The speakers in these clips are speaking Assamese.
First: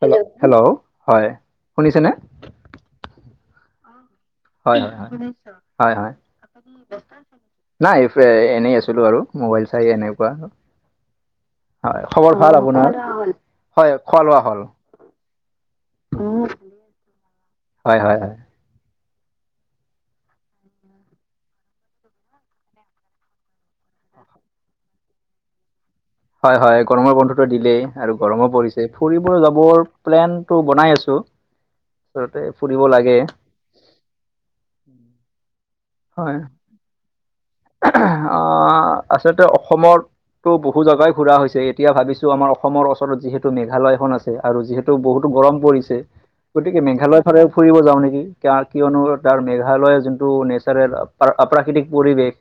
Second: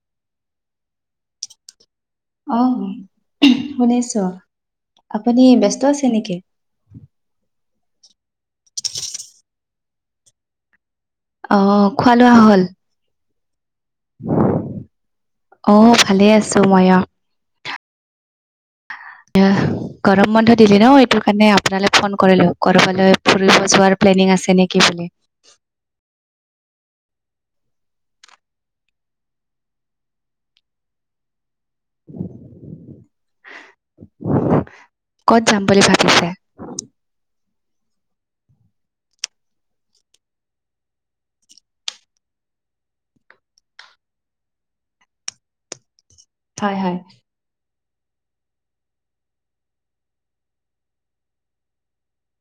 হেল্ল'? হেল্ল'? হয়, শুনিছে নে? অ', শুনিছোঁ। হয় হয় হয় আপুনি ব্যস্ত হয় আছে হয় নেকি? নাই এফে- এনেই আছিলোঁ আৰু। মোবাইল চাই এনেকুৱা। অহ হয়, খোৱা লোৱা খবৰ ভাল হ'ল আপোনাৰ? হয়, খোৱা-লোৱা হ'ল। অ' ভালে আছোঁ মইয়ো। হয় - হয় - হয়। গৰম বন্ধ দিলে ন', এইটোৰ কাৰণে আপোনালৈ ফোন কৰিলোঁ। কৰবালৈ ফুৰিব যোৱাৰ প্লেনিং আছে নেকি বুলি। হয় - হয়, গৰমৰ বন্ধটো দিলেই আৰু গৰমো পৰিছে। ফুৰিব যাবৰ প্লেনটো বনাই আছোঁ। আচলতে ফুৰিব লাগে। ক'ত যাম বুলি ভা হয়। অ'- আচলতে অসমৰ তো বহু জাগাই ঘুৰা হৈছে। এতিয়া ভাবিছোঁ, আমাৰ অসমৰ ওচৰত যিহেতু মেঘালয়খন আছে ছে আৰু যিহেতু বহুতো গৰম পৰিছে, হয় গতিকে হয় মেঘালয়ৰ ফালে ফুৰিব যাওঁ নেকি। কা- কিয়নো, তাৰ মেঘালয় যোনটো নেচাৰেল প্ৰ- প্ৰাকৃতিক পৰিৱেশ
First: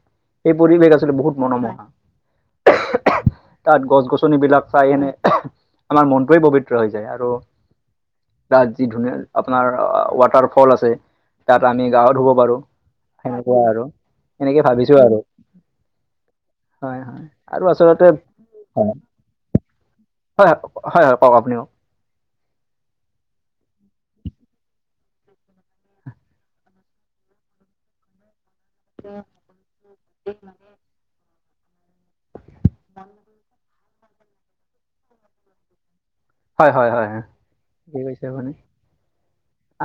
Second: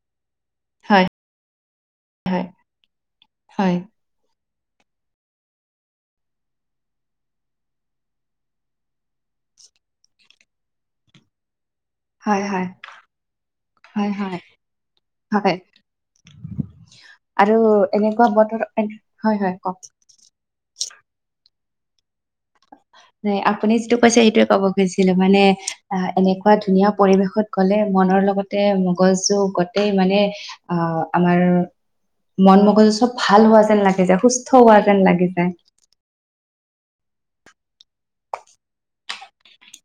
সেই পৰিৱেশ হয় আচলতে বহুত মনোমোহা। হয় হয় তাত গছ-গছনিবিলাক চাইকেনে আমাৰ মনটোৱে পবিত্ৰ হৈ যায় আৰু তাত যি ধুনীয়া আপোনাৰ ৱাটাৰ ফল আছে তাত আমি গাও ধুব হয় পাৰোঁ। হয় সেনেকুৱা আৰু, হয় হয় সেনেকে ভাবি আৰু। হয় হয় - হয়, আৰু আচলতে- এনেকুৱা বতৰ হয় হয় কওক হয়- হয়, কওঁক আপুনি কওঁক। নাই, আপুনি যিটো কৈছে সেইটোৱে ক'ব খুজিছিলোঁ। মানে অ'- এনেকুৱা ধুনীয়া পৰিৱেশত গ'লে, মনৰ লগ তে মগজু গোটই মানে অ'- আমাৰ মন-ম গজু চব ভাল হোৱা যেন লাগি যায়, সুস্থ হোৱা যেন লাগি যায়। হয় - হয় - হয়। ঠিকে কৈছে আপুনি।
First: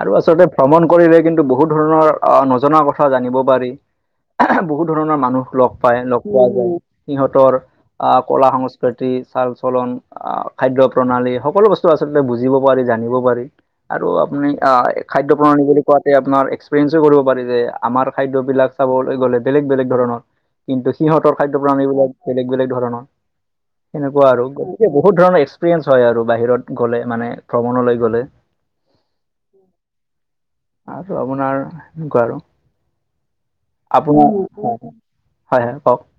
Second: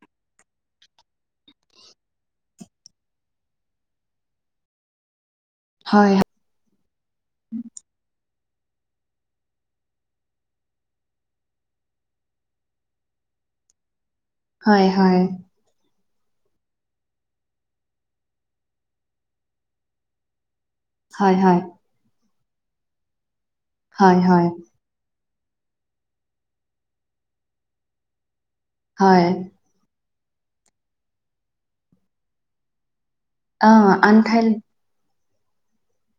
আৰু আচলতে ভ্ৰমণ কৰিলে, কিন্তু বহুত ধৰণৰ অ'- নজনা কথা জানিব পাৰি। বহুত ধৰণৰ মানুহ লগ পায়, হয় লগ পোৱা যায়। সিহঁতৰ অ'- কলা-সংস্কৃতি, চাল-চলন, অ'- খাদ্য প্ৰণালী, সকলো বস্তু আচলতে বুজিব পাৰি, জানিব পাৰি। আৰু আপুনি হয় অ'- হয় খাদ্য প্ৰণালী বুলি খুৱাতে আপোনাৰ এক্সপিৰিয়েঞ্চো কৰিব পাৰি যে আমাৰ খাদ্যবিলাক চাবলৈ গ'লে বেলেগ-বেলেগ ধৰণৰ। কিন্তু [unintelligible] হয় সিহঁতৰ হয় খাদ্য প্ৰাণী বিলাক বেলেগ-বেলেগ ধৰণৰ, হয় সেনেকুৱা আৰু। হয় বহুত ধৰণৰ এক্সপিৰিয়েঞ্চ হয় আৰু বাহিৰত গ'লে, মানে ভ্ৰমণলৈ গ'লে। হয়। আৰু আপোনাৰ সেনেকুৱা আৰু। আহ আন আপোনাৰ ঠাইত হয়, হয়, কওঁক।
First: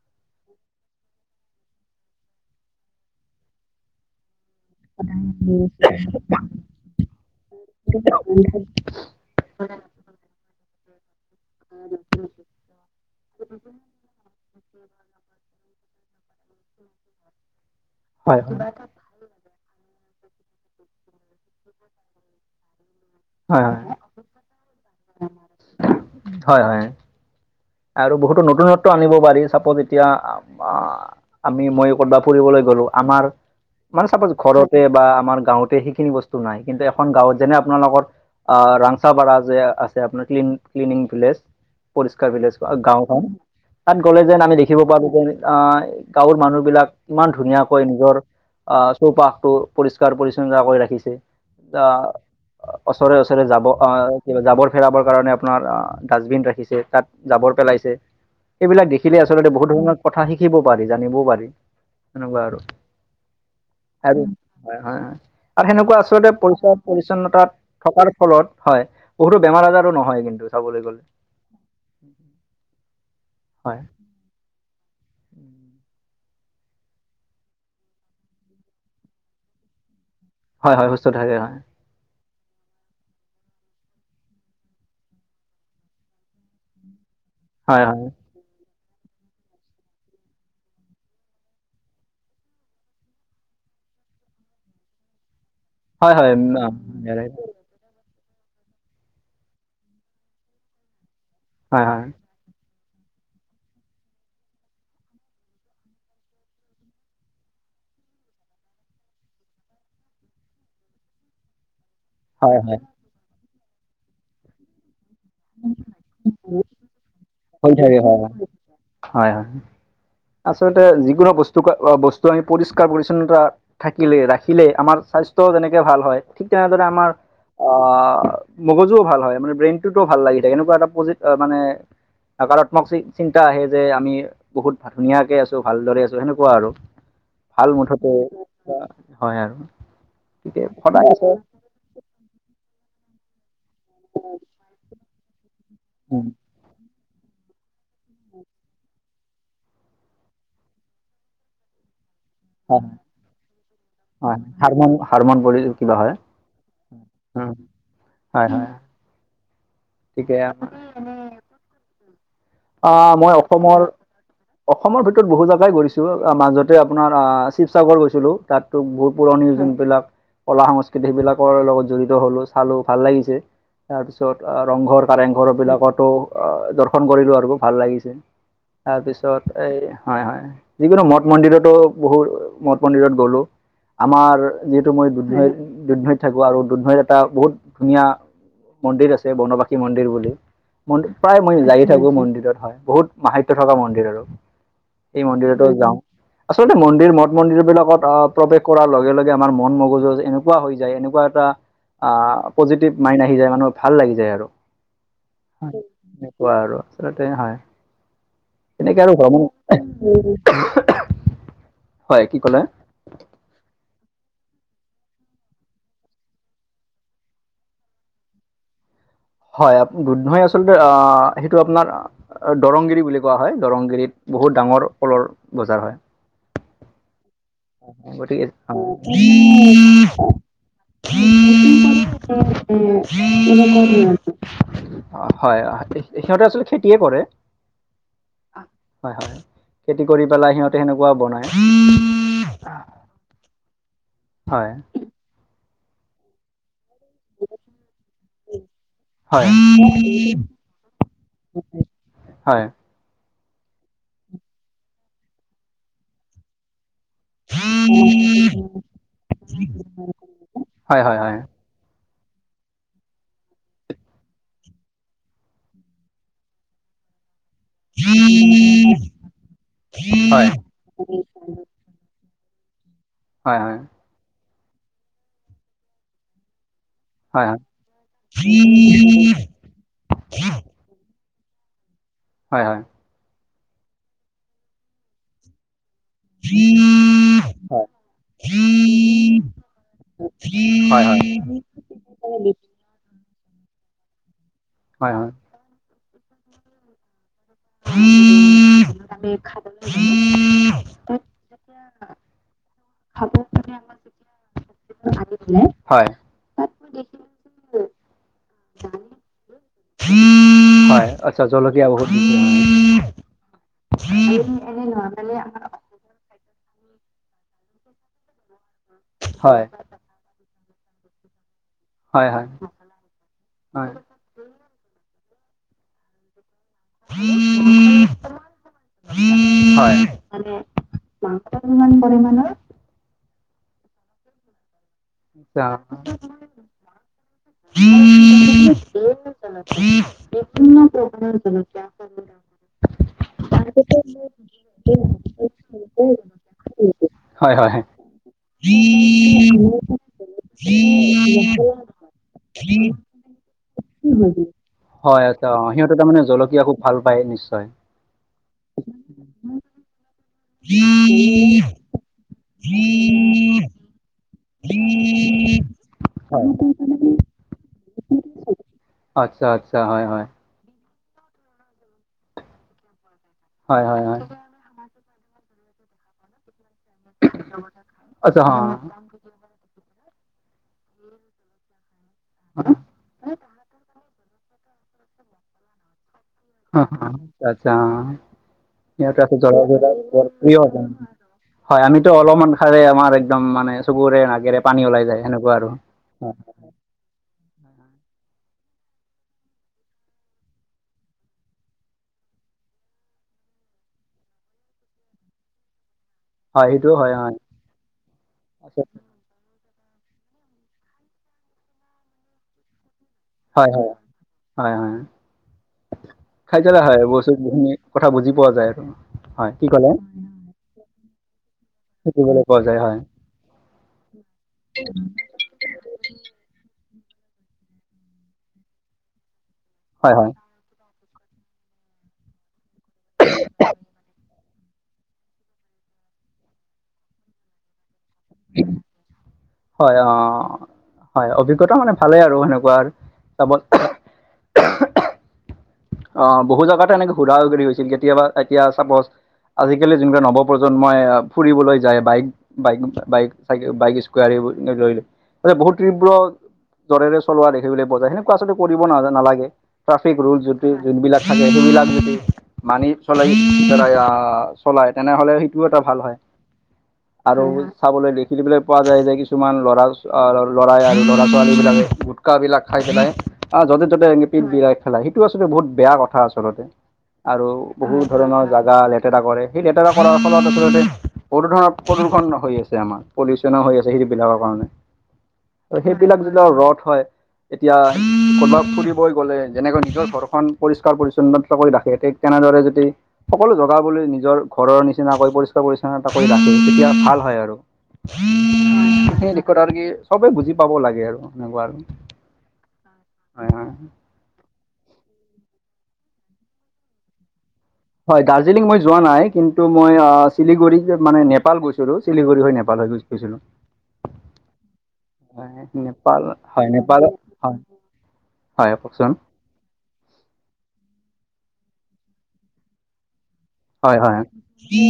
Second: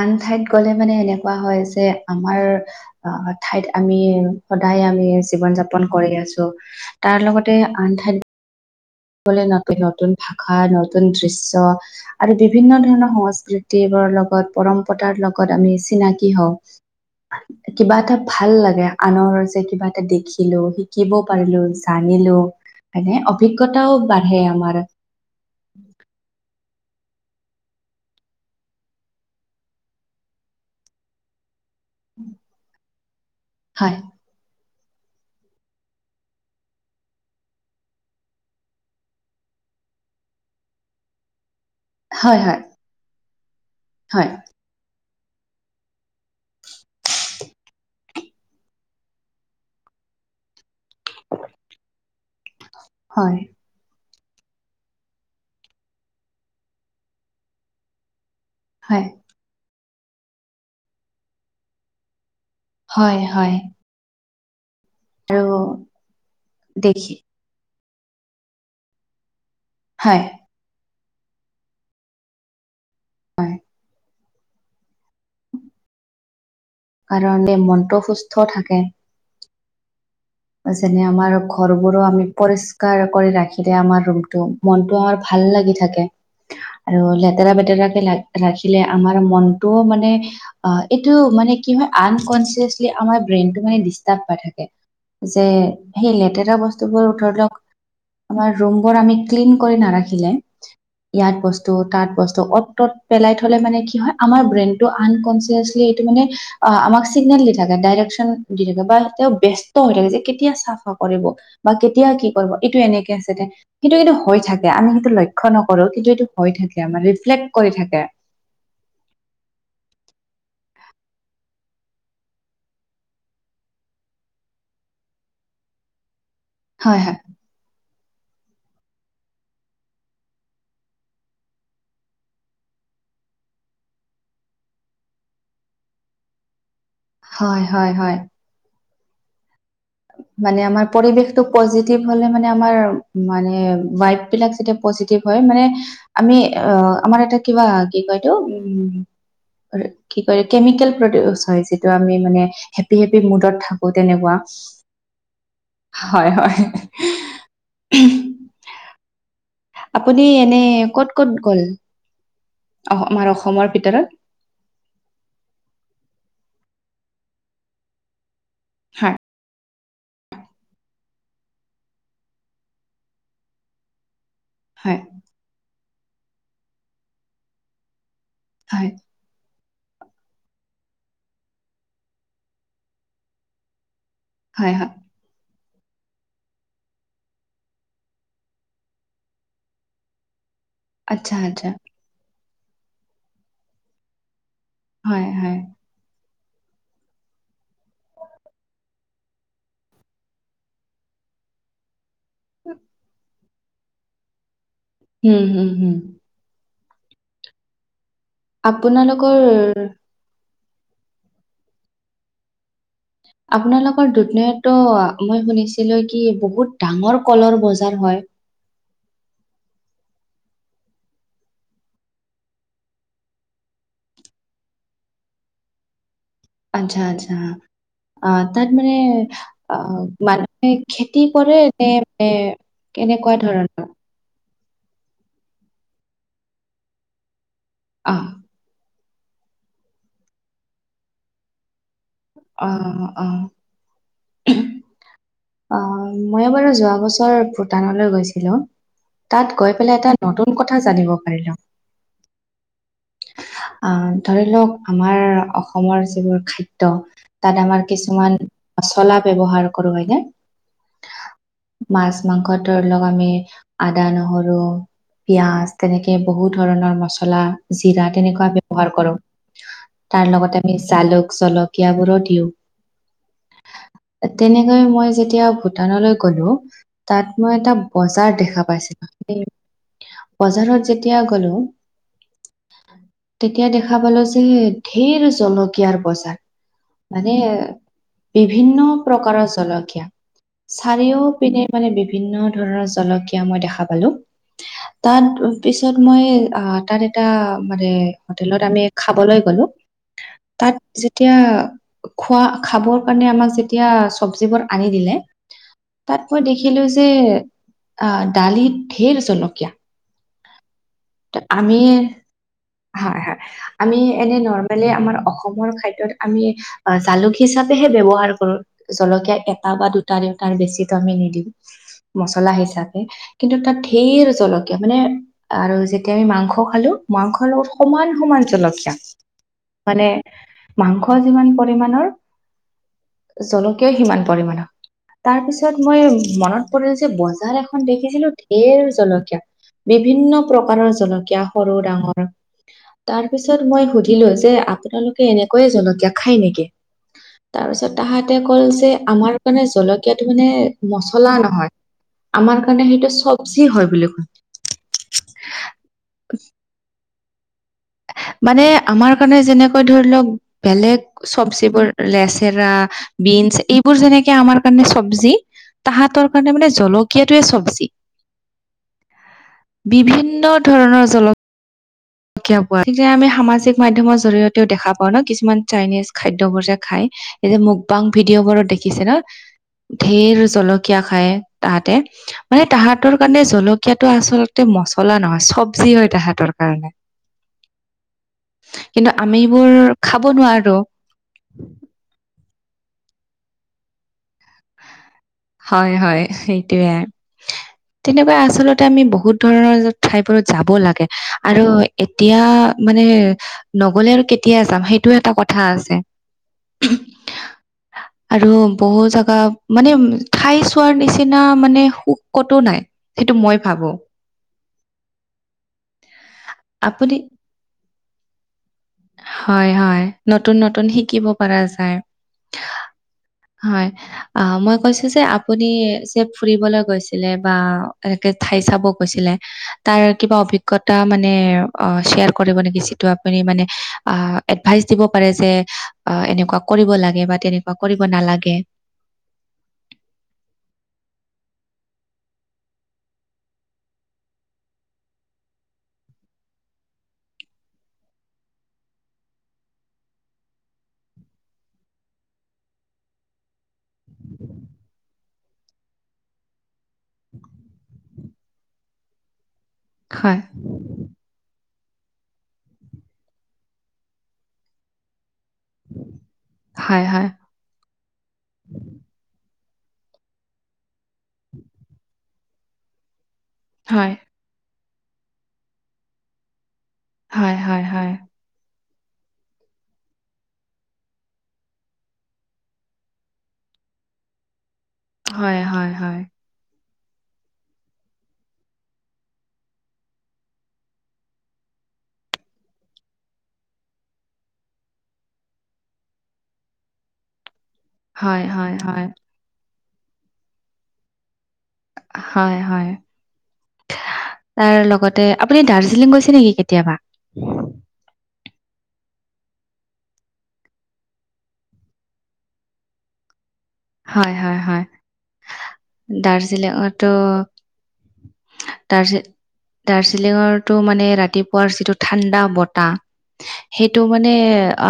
আন ঠাইত গ'লে মানে এনেকুৱা হয় যে আমাৰ আহ ঠাইত আমি সদায় আমি জীৱন যাপন কৰি আছোঁ, তাৰ লগতে আনঠাইত গ'লে নতুন ভাষা নতুন দৃষ্টি আৰু বিভিন্ন ধৰণৰ সংস্কৃতি বোৰৰ লগত পৰম্পৰাৰ লগত আমি চিনাকি হওঁ, কিবা এটা হয় ভাল লাগে। আনৰ যে কিবা এটা দেখিলোঁ, শিকিব পাৰিলোঁ, জানিলোঁ, হয়নে? হয় অভিজ্ঞতাও বাঢ়ে আমাৰ। হয়, হয়। আৰু বহুতো নতুনত্ব আনিব পাৰি, চাপত এতিয়া আমি মই বা ফুৰিবলৈ গ'লোঁ। আমাৰ হয় মানে চাপজ ঘৰত বা আমাৰ গাঁওতে সেইখিনি বস্তু নাই, কিন্তু এখন গাঁৱত যেনে আপোনালোকৰ ৰাংচাপাৰা যে আছে আপোনাৰ ক্লিন ক্লিনিং ভিলেজ। পৰিষ্কাৰ হয় ভিলেজ হয় গাঁওখন। তাত গ'লে হয় যেন আমি দে দেখিব পাৰোঁ যে আমি আ, গাঁৱৰ মানুহবিলাক ইমান ধুনীয়াকৈ নিজৰ আহ চৌপাশটো পৰিষ্কাৰ পৰিচ্ছন্ন কৰি ৰাখিছে। আহ হয় ওচৰে-ওচৰে জাবৰ আহ, কিবা জাবৰ ফেৰাবৰ কাৰণে আপোনাৰ ডাষ্টবিন ৰাখিছে, তাত জাবৰ পেলাইছে। এইবিলাক হয় দেখিলে আছ আচলতে বহুত ধৰণৰ কথা শিকিবও পাৰি, জানিবও পাৰি। তেনেকুৱা আৰু হয়, হয়। আৰু হয়, হয়, হয়, আৰু সেনেকুৱা আচলতে পৰিচয় দেখি পৰিচ্ছন্নতাত থকাৰ ফলত হয়, বহুতো বেমাৰ আজাৰো হয় নহয় কিন্তু চাবলৈ গলে। হয়। কাৰনে মনটো সুস্থ থাকে। হয় হয় যেনে সুস্থ আমাৰ থাকে হয় ঘৰ ঘৰু আমি পৰিষ্কাৰ কৰি ৰাখিলে আমাৰ ৰুমটো মনটো আমাৰ ভাল লাগি থাকে। আৰু লেতেৰা হয় হয় পেতেৰাকে ৰাখিলে আমাৰ মনটোও মানে অ', এইটো মানে কি হয় আনকনচিয়াচলি আমাৰ ব্ৰেইনটো মানে ডিষ্টাৰ্ব পাই থাকে। যে সেই হয় হয় লেতেৰা বস্তুবোৰ হয় ধৰি লওঁক আমাৰ ৰুম বোৰ আমি ক্লিন কৰি নাৰাখিলে, ইয়াত বস্তু হয় তাত বস্তু অত-তত পেলাই থ'লে মানে কি হয়, আমাৰ ব্ৰেইনটো আনকনচিয়াচলি এইটো মানে অ', আমাক চিগনেল দি থাকে ডাইৰেকশন দি থাকে বা তেওঁ বে হৈ থাকে যে কেতিয়া চাফা কৰিব বা কেতিয়া কি কৰিব হয় এইটো হয় এনেকে সেইটো কিন্ত হৈ থাকে আমি সেইটো লক্ষ্য নকৰো কিন্তু এইটো হৈ থাকে আমাৰ। ৰিফ্লেক্ হৈ থাকে হয়, হয়। হয়, হয়। আচলতে যিকোনো বস্তু-বস্তু আমি পৰিষ্কাৰ পৰিচ্ছন্নতা থাকিলে ৰাখিলে আমাৰ স্বাস্থ্যও তেনেকে ভাল হয়, ঠিক তেনেদৰে হয় আমাৰ হয় অ', মগজুও ভাল হয় মানে ব্ৰেইনটোতো ভাল লাগি থাকে এনেকুৱা এটা পজিট মানে নকাৰাত্মক [unintelligible] চিন্তা আহে যে আমি বহুত ধুনীয়াকে আছোঁ, ভালদৰে আছোঁ, সেনেকুৱা আৰু। হয় ভাল হয় মুঠতে হয় হয় আৰু। মানে গতিকে আমাৰ সদায় পৰিৱেশটো পজিটিভ হলে মানে আমাৰ মানে ভাইব বিলাক যেতিয়া পজিটিভ হয় মানে উম, আমি অ', আমাৰ এটা কিবা কি কয় এইতো? উম কি কৰে কেমিকেল প্ৰডিউচ হয় যিটো আমি মানে হয় হেপী হেপী মুডত থাকো হয় তেনেকুৱা হাৰমন হাৰমন ভৰিযাব হয় হয় উম, হয়, হয়। আপুনি গতিকে এনে ক'ত-ক'ত গ'ল? অ', আমাৰ মই অসমৰ ভিতৰত অসমৰ ভিতৰত বহু জেগাই গৈছোঁ মাজতে আপোনাৰ শিৱসাগৰ গৈছিলোঁ তাতো হয় বহুত পুৰণি যোনবিলাক কলা সংস্কৃতি সেইবিলাকৰ লগত জড়িত হলো চালো ভাল লাগিছে তাৰপিছত হয় ৰংঘৰ কাৰেংঘৰবিলাকতো দৰ্শন কৰিলো আৰু ভাল লাগিছে হয় তাৰপিছত এই হয় হয় যিকোনো মঠ মন্দিৰতো বহু মঠ মন্দিৰত গ'লোঁ আমাৰ হয় যিহেতু হয় মই দুধনৈত দুধনৈত থাকো আৰু দুধনৈত এটা বহুত ধুনীয়া মন্দিৰ আছে বনবাসী মন্দিৰ বুলি মোৰ আচ্ছা প্ৰায় মই আচ্ছা যায় থাকোঁ মন্দিৰত হয় বহুত মাহাত্য থকা মন্দিৰ আৰু হয় এই হয় মন্দিৰতো যাওঁ আচলতে মন্দিৰ মঠ মন্দিৰবিলাকত প্ৰৱেশ কৰাৰ লগে লগে আমাৰ মন মগজু এনেকুৱা হৈ যায় এনেকুৱা তা আহ পজিটিভ মাইণ্ড আহি যায় মানুহ ভাল লাগি যায় আৰু হম হম হম সেনেকোৱা আৰু আচলতে হয় তেনেকে আৰু ভাবো আপোনালোকৰ হয় কি ক'লে আপোনালোকৰ দুধনৈত টো মই শুনিছিলো কি বহুত ডাঙৰ কলৰ বজাৰ হয় হয় দুধনৈত আচলতে সেইটো আপোনাৰ দৰংগিৰি বুলি কোৱা হয় দৰংগিৰিত বহুত ডাঙৰ কলৰ বজাৰ হয় আচ্ছা আচ্ছা অ গতিকে তাত আহ, মানে অ মানুহে খেতি কৰে নে মানে কেনেকুৱা ধৰণৰ উম হয় সিহঁতে আচলতে খেতিয়ে কৰে অ হয় হয় খেতি কৰি পেলাই সিহঁতে সেনেকুৱা বনাই অ অ হয় অ মই বাৰু যোৱা বছৰ ভূটানলৈ গৈছিলো হয় তাত গৈ পেলাই এটা নতুন কথা জানিব পাৰিলো হয় আহ ধৰি লওক আমাৰ অসমৰ যিবোৰ খাদ্য তাত আমাৰ কিছুমান মচলা ব্যৱহাৰ কৰো হয়নে হয় হয় হয় মাছ মাংস ধৰি লওক আমি আদা নহৰু পিঁয়াজ তেনেকে বহু ধৰণৰ মচলা জিৰা তেনেকুৱা ব্যৱহাৰ কৰো তাৰ লগতে আমি জালুক জলকীয়াবোৰো দিওঁ হয় হয় তেনেকৈ মই যেতিয়া ভূটানলৈ গলো তাত হয় হয় মই এটা বজাৰ দেখা পাইছিলো সেই বজাৰত যেতিয়া গলো হয় হয় তেতিয়া দেখা পালো যে ধেৰ জলকীয়াৰ বজাৰ মানে বিভিন্ন প্ৰকাৰৰ জলকীয়া হয় চাৰিও পিনে মানে বিভিন্ন ধৰণৰ জলকীয়া মই দেখা পালো হয় তাত হয় তাৰপিছত মই তাত এটা মানে হোটেলত আমি খাবলৈ গলো তাত এতিয়া খোৱা খাবৰ কাৰণে আমাক যেতিয়া চবজিবোৰ আনি দিলে হয় তাত মই দেখিলো যে অ দালিত ঢেৰ জলকীয়া ত আচ্ছা আমি জলকীয়া বহুত। হয় হয় আমি হয়। এনে নৰ্মেলে আমাৰ অসমৰ খাদ্য য'ত আমি অ, জালুক হিচাপেহে ব্যৱহাৰ কৰোঁ জলকীয়া হয় এটা বা দুটা তাৰে তাৰ বেছিটো আমি নিদিও হয় হয় মচলা হিচাপে কিন্তু তাৰ ধেৰ জল মানে আৰু যেতিয়া আমি মাংস খালো মাংসৰ লগত সমান সমান জলকীয়া মানে মাংস যিমান পৰিমাণৰ জলকীয়া সিমান পৰিমাণৰ তাৰ পিছত মই মনত পৰিল যে বজাৰ এখন দেখিছিলো ঢেৰ জলকীয়া বিভিন্ন প্ৰকাৰৰ জলকীয়া সৰু ডাঙৰ। তাৰ পিছত মই সুধিলোঁ যে আপোনালোকে এনেকৈ। জলকীয়া খাই নেকি হয় হয় তাৰপিছত তাহাতে কল যে আমাৰ কাৰণে জলকীয়া কিয়াতো মানে মচলা নহয় আমাৰ কাৰণে সেইটো চবজি হয় বুলি কয়। হয় আচ্ছা অ, সিহঁতে তাৰ মানে জলকীয়া খুব ভাল পায় নিশ্চয়। মানে আমাৰ কাৰণে যেনেকৈ ধৰি লওক বেলেগ চবজিবোৰ লেচেৰা, বিনছ এইবোৰ যেনেকে আমাৰ কাৰণে চবজি তাহাতৰ হয় কাৰণে মানে জলকীয়াটোৱে চবজি। আচ্ছা - আচ্ছা, হয় - হয়। বিভিন্ন ধৰণৰ জলত [unintelligible] আমি সামাজিক হয় হয় মাধ্যমৰ হয় জৰিয়তেও দেখা পাওঁ ন কিছুমান চাইনিজ খাদ্যবোৰ যে খাই এই যে মোক বাং আচ্ছা ভিডিঅ' বোৰত দেখিছে ন। ধেৰ জলকীয়া খায় তাহাঁতে মানে তাহাঁতৰ কাৰণে জলকীয়াত ত আচলতে মছলা নহয় চবজি হয় তাহাঁতৰ। অহ, কাৰণে অহ, আচ্ছা অহ, কিন্তু ইয়াতে আকৌ জলা আমিবোৰ কেইটা খাব নোৱাৰো [unintelligible] হয় আমিতো অলপমান খালে আমাৰ একদম মানে চকুৰে নাকেৰে পানী ওলাই যায় সেনেকুৱা। আৰু হয়-হয় হয় সেইটোৱে। তেনেকুৱা আচলতে আমি বহুত ধৰণৰ ঠাইবোৰত যাব লাগে আৰু এতিয়া মানে নগলে আৰু কেতিয়া যাম সেইটো এটা কথা আছে। হয় সেইটোও হয় হয় আৰু বহু জাগা মানে ঠাই চোৱাৰ নিচিনা মানে সুখ কতো নাই। সেইটো মই ভাবো হয়-হয়-হয়-হয় খাই যা হয় আপুনি [unintelligible] কথা বুজি পোৱা যায় আৰু। হয় কি ক'লে হয়-হয়, নতুন-নতুন শিকিব পাৰা য যায় শিকিবলৈ পোৱা যায় হয় হয় আহ, মই কৈছোঁ যে আপুনি যে ফুৰিবলৈ গৈছিলে বা এনেকে ঠাই চাব গৈছিলে। তাৰ হয় হয় কিবা অভিজ্ঞতা মানে অ, শ্বেয়াৰ কৰিব নেকি যিটো আপুনি মানে আহ, এডভাইচ দিব পাৰে যে এনেকুৱা কৰিব লাগে বা তেনেকুৱা কৰিব নালাগে। হয় অ, হয় অভিজ্ঞতা মানে ভালে আৰু সেনেকুৱা আৰু চাব অ, বহু জাগাত এনেকে ঘুৰা ঘুৰি হৈছিল কেতিয়াবা এতিয়া চাপজ আজিকালি যোনকা নৱপ্ৰজন্মই ফুৰিবলৈ যায় বাইক বাইক-বাইকাই-বাইক স্কাৱাৰী বোৰ ল'লে বহুত তীব্ৰ জৰেৰে চলোৱা দেখিবলৈ পোৱা যায় সেনেকোৱা আলতে কৰিব ন নালাগে ট্ৰাফিক হয়, ৰোলজ য যোনবিলাক থাকে সেইবিলাক যদি মানি চলাই চলাই তেনেহ'লে টো এটা ভাল হয় হয়, হয়। আৰু। চাবলৈ দেখিবলৈ পোৱা যায় যে কিছুমান ল'ৰা - ল'ৰাই আৰু ল'ৰা ছোৱালী বিলাক শুকা বিলাক খাই পেলাই আহ যতে ত'তে হয়, এ পিত বিলাক পেলাই সেইটো আচলতে বহুত বেয়া কথা আচলতে আৰু হয়, হয়, বহু হয়। ধৰণৰ জাগা লেতেৰা কৰে। সেই লেতেৰা কৰাৰ ফলত আচলতে বহুত ধৰণৰ প্ৰদূষণ হৈ আছে আমাৰ পলিউচন হৈ আছে। যে সেইখিনি বিলাকৰ কাৰণে হয়, আৰু হয়, সেইবিলাক হয়। যতিক ৰ'দ হয়। এতিয়া ক'বাত ফুৰিবই গ'লে যেনেকৈ নিজৰ ঘৰ পৰিষ্কাৰ-পৰিচ্ছন্নতা কৰি ৰাখে, ঠিক তেনেদৰে যদি সকলো জগাবলৈ নিজৰ ঘৰৰ নিচিনাকৈ পৰিষ্কাৰ পৰিচছন্নতা কৰি ৰাখে, তেতিয়া ভাল হয় আৰু। হয়, হয়, হয়। সেই দিশত আৰু কি, সবে বুজি পাব লাগে আৰু। সেনেকুৱা আৰু। হয় - হয়। হয় হয় তাৰ লগতে আপুনি দাৰ্জিলিং গৈছে নেকি কেতিয়াবা? হয় দাৰ্জিলিং মই যোৱা নাই কিন্তু মই শিলোগুৰি মানে নেপাল গৈছিলোঁ শিলোগুৰি হৈ নেপাল হৈ গৈ গৈছিলোঁ। হয়, হয়, হয়। নেপাল হয় - দাৰ্জিলিঙতো নেপাল হয়। হয় কওকচোন। দাৰ্জি দাৰ্জিলিঙৰটো মানে ৰাতিপুৱাৰ যিটো ঠাণ্ডা বতাহ হয় সেইটো হয় মানে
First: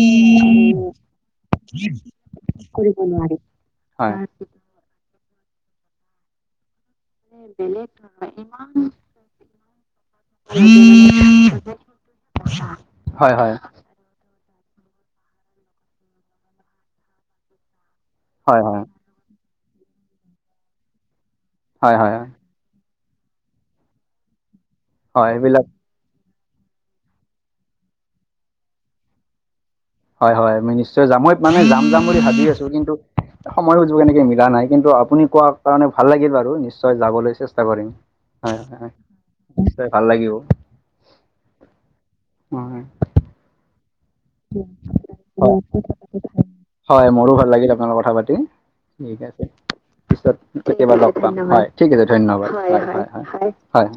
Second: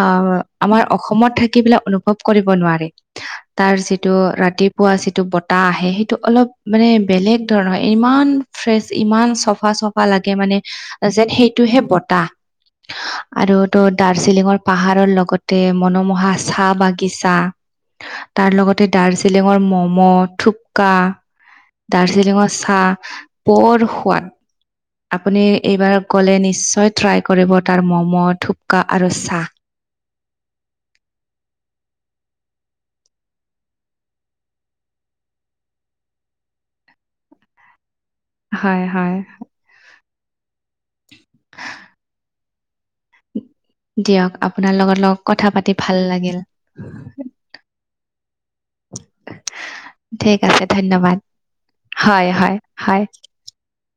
অ'- আমাৰ অসমত থাকি বিলাক অনুভৱ কৰিব নোৱাৰে। নোৱাৰি। তাৰ যিটো ৰাতিপুৱা যিটো বতাহ আহে, সেইটো অলপ মানে বেলেগ ধৰণৰ। ইমান ফ্ৰেছ, ইমান চফা - চফা লাগে মানে যেন সেইটোহে বতাহ। হয় হয় হয় আৰু তো দাৰ্জিলিঙৰ পাহাৰৰ লগতে মনোমোহা চাহ-বাগিচা, হয় তাৰ হয় লগতে দাৰ্জি দাৰ্জিলিঙৰ ম'ম', থোপ্কা। হয় হয় দাৰ্জিলিঙত চাহ বৰ সোৱাদ। হয় আপুনি এইবিলাক এইবাৰ গ'লে, নিশ্চয় ট্ৰাই কৰিব তাৰ ম'ম', থোপ্কা আৰু চাহ। হয় - হয়, মই নিশ্চয় যাম। মই মানে যাম - যাম বুলি ভাবি আছোঁ, কিন্তু সময় সুযোগ সেনেকে মিলা নাই। কিন্তু আপুনি কোৱাৰ কাৰণে ভাল লাগিল বাৰু। নিশ্চয় যাবলৈ চেষ্টা কৰিম। হয় [inaudible] নিশ্চয় ভাল লাগিব। হয়। দিয়ক। আপোনাৰ লগত লগত [inaudible] কথা পাতি ভাল লাগিল হয়, মোৰো ভাল লাগিল আপোনাৰ লগত কথা পাতি। ঠিক আছে। পিছত ঠিক আছে কেতিয়াবা লগ ধন্যবাদ। পাম। হয়, ঠিক আছে। ধন্যবাদ। হয় - হয় - হয়। হয়।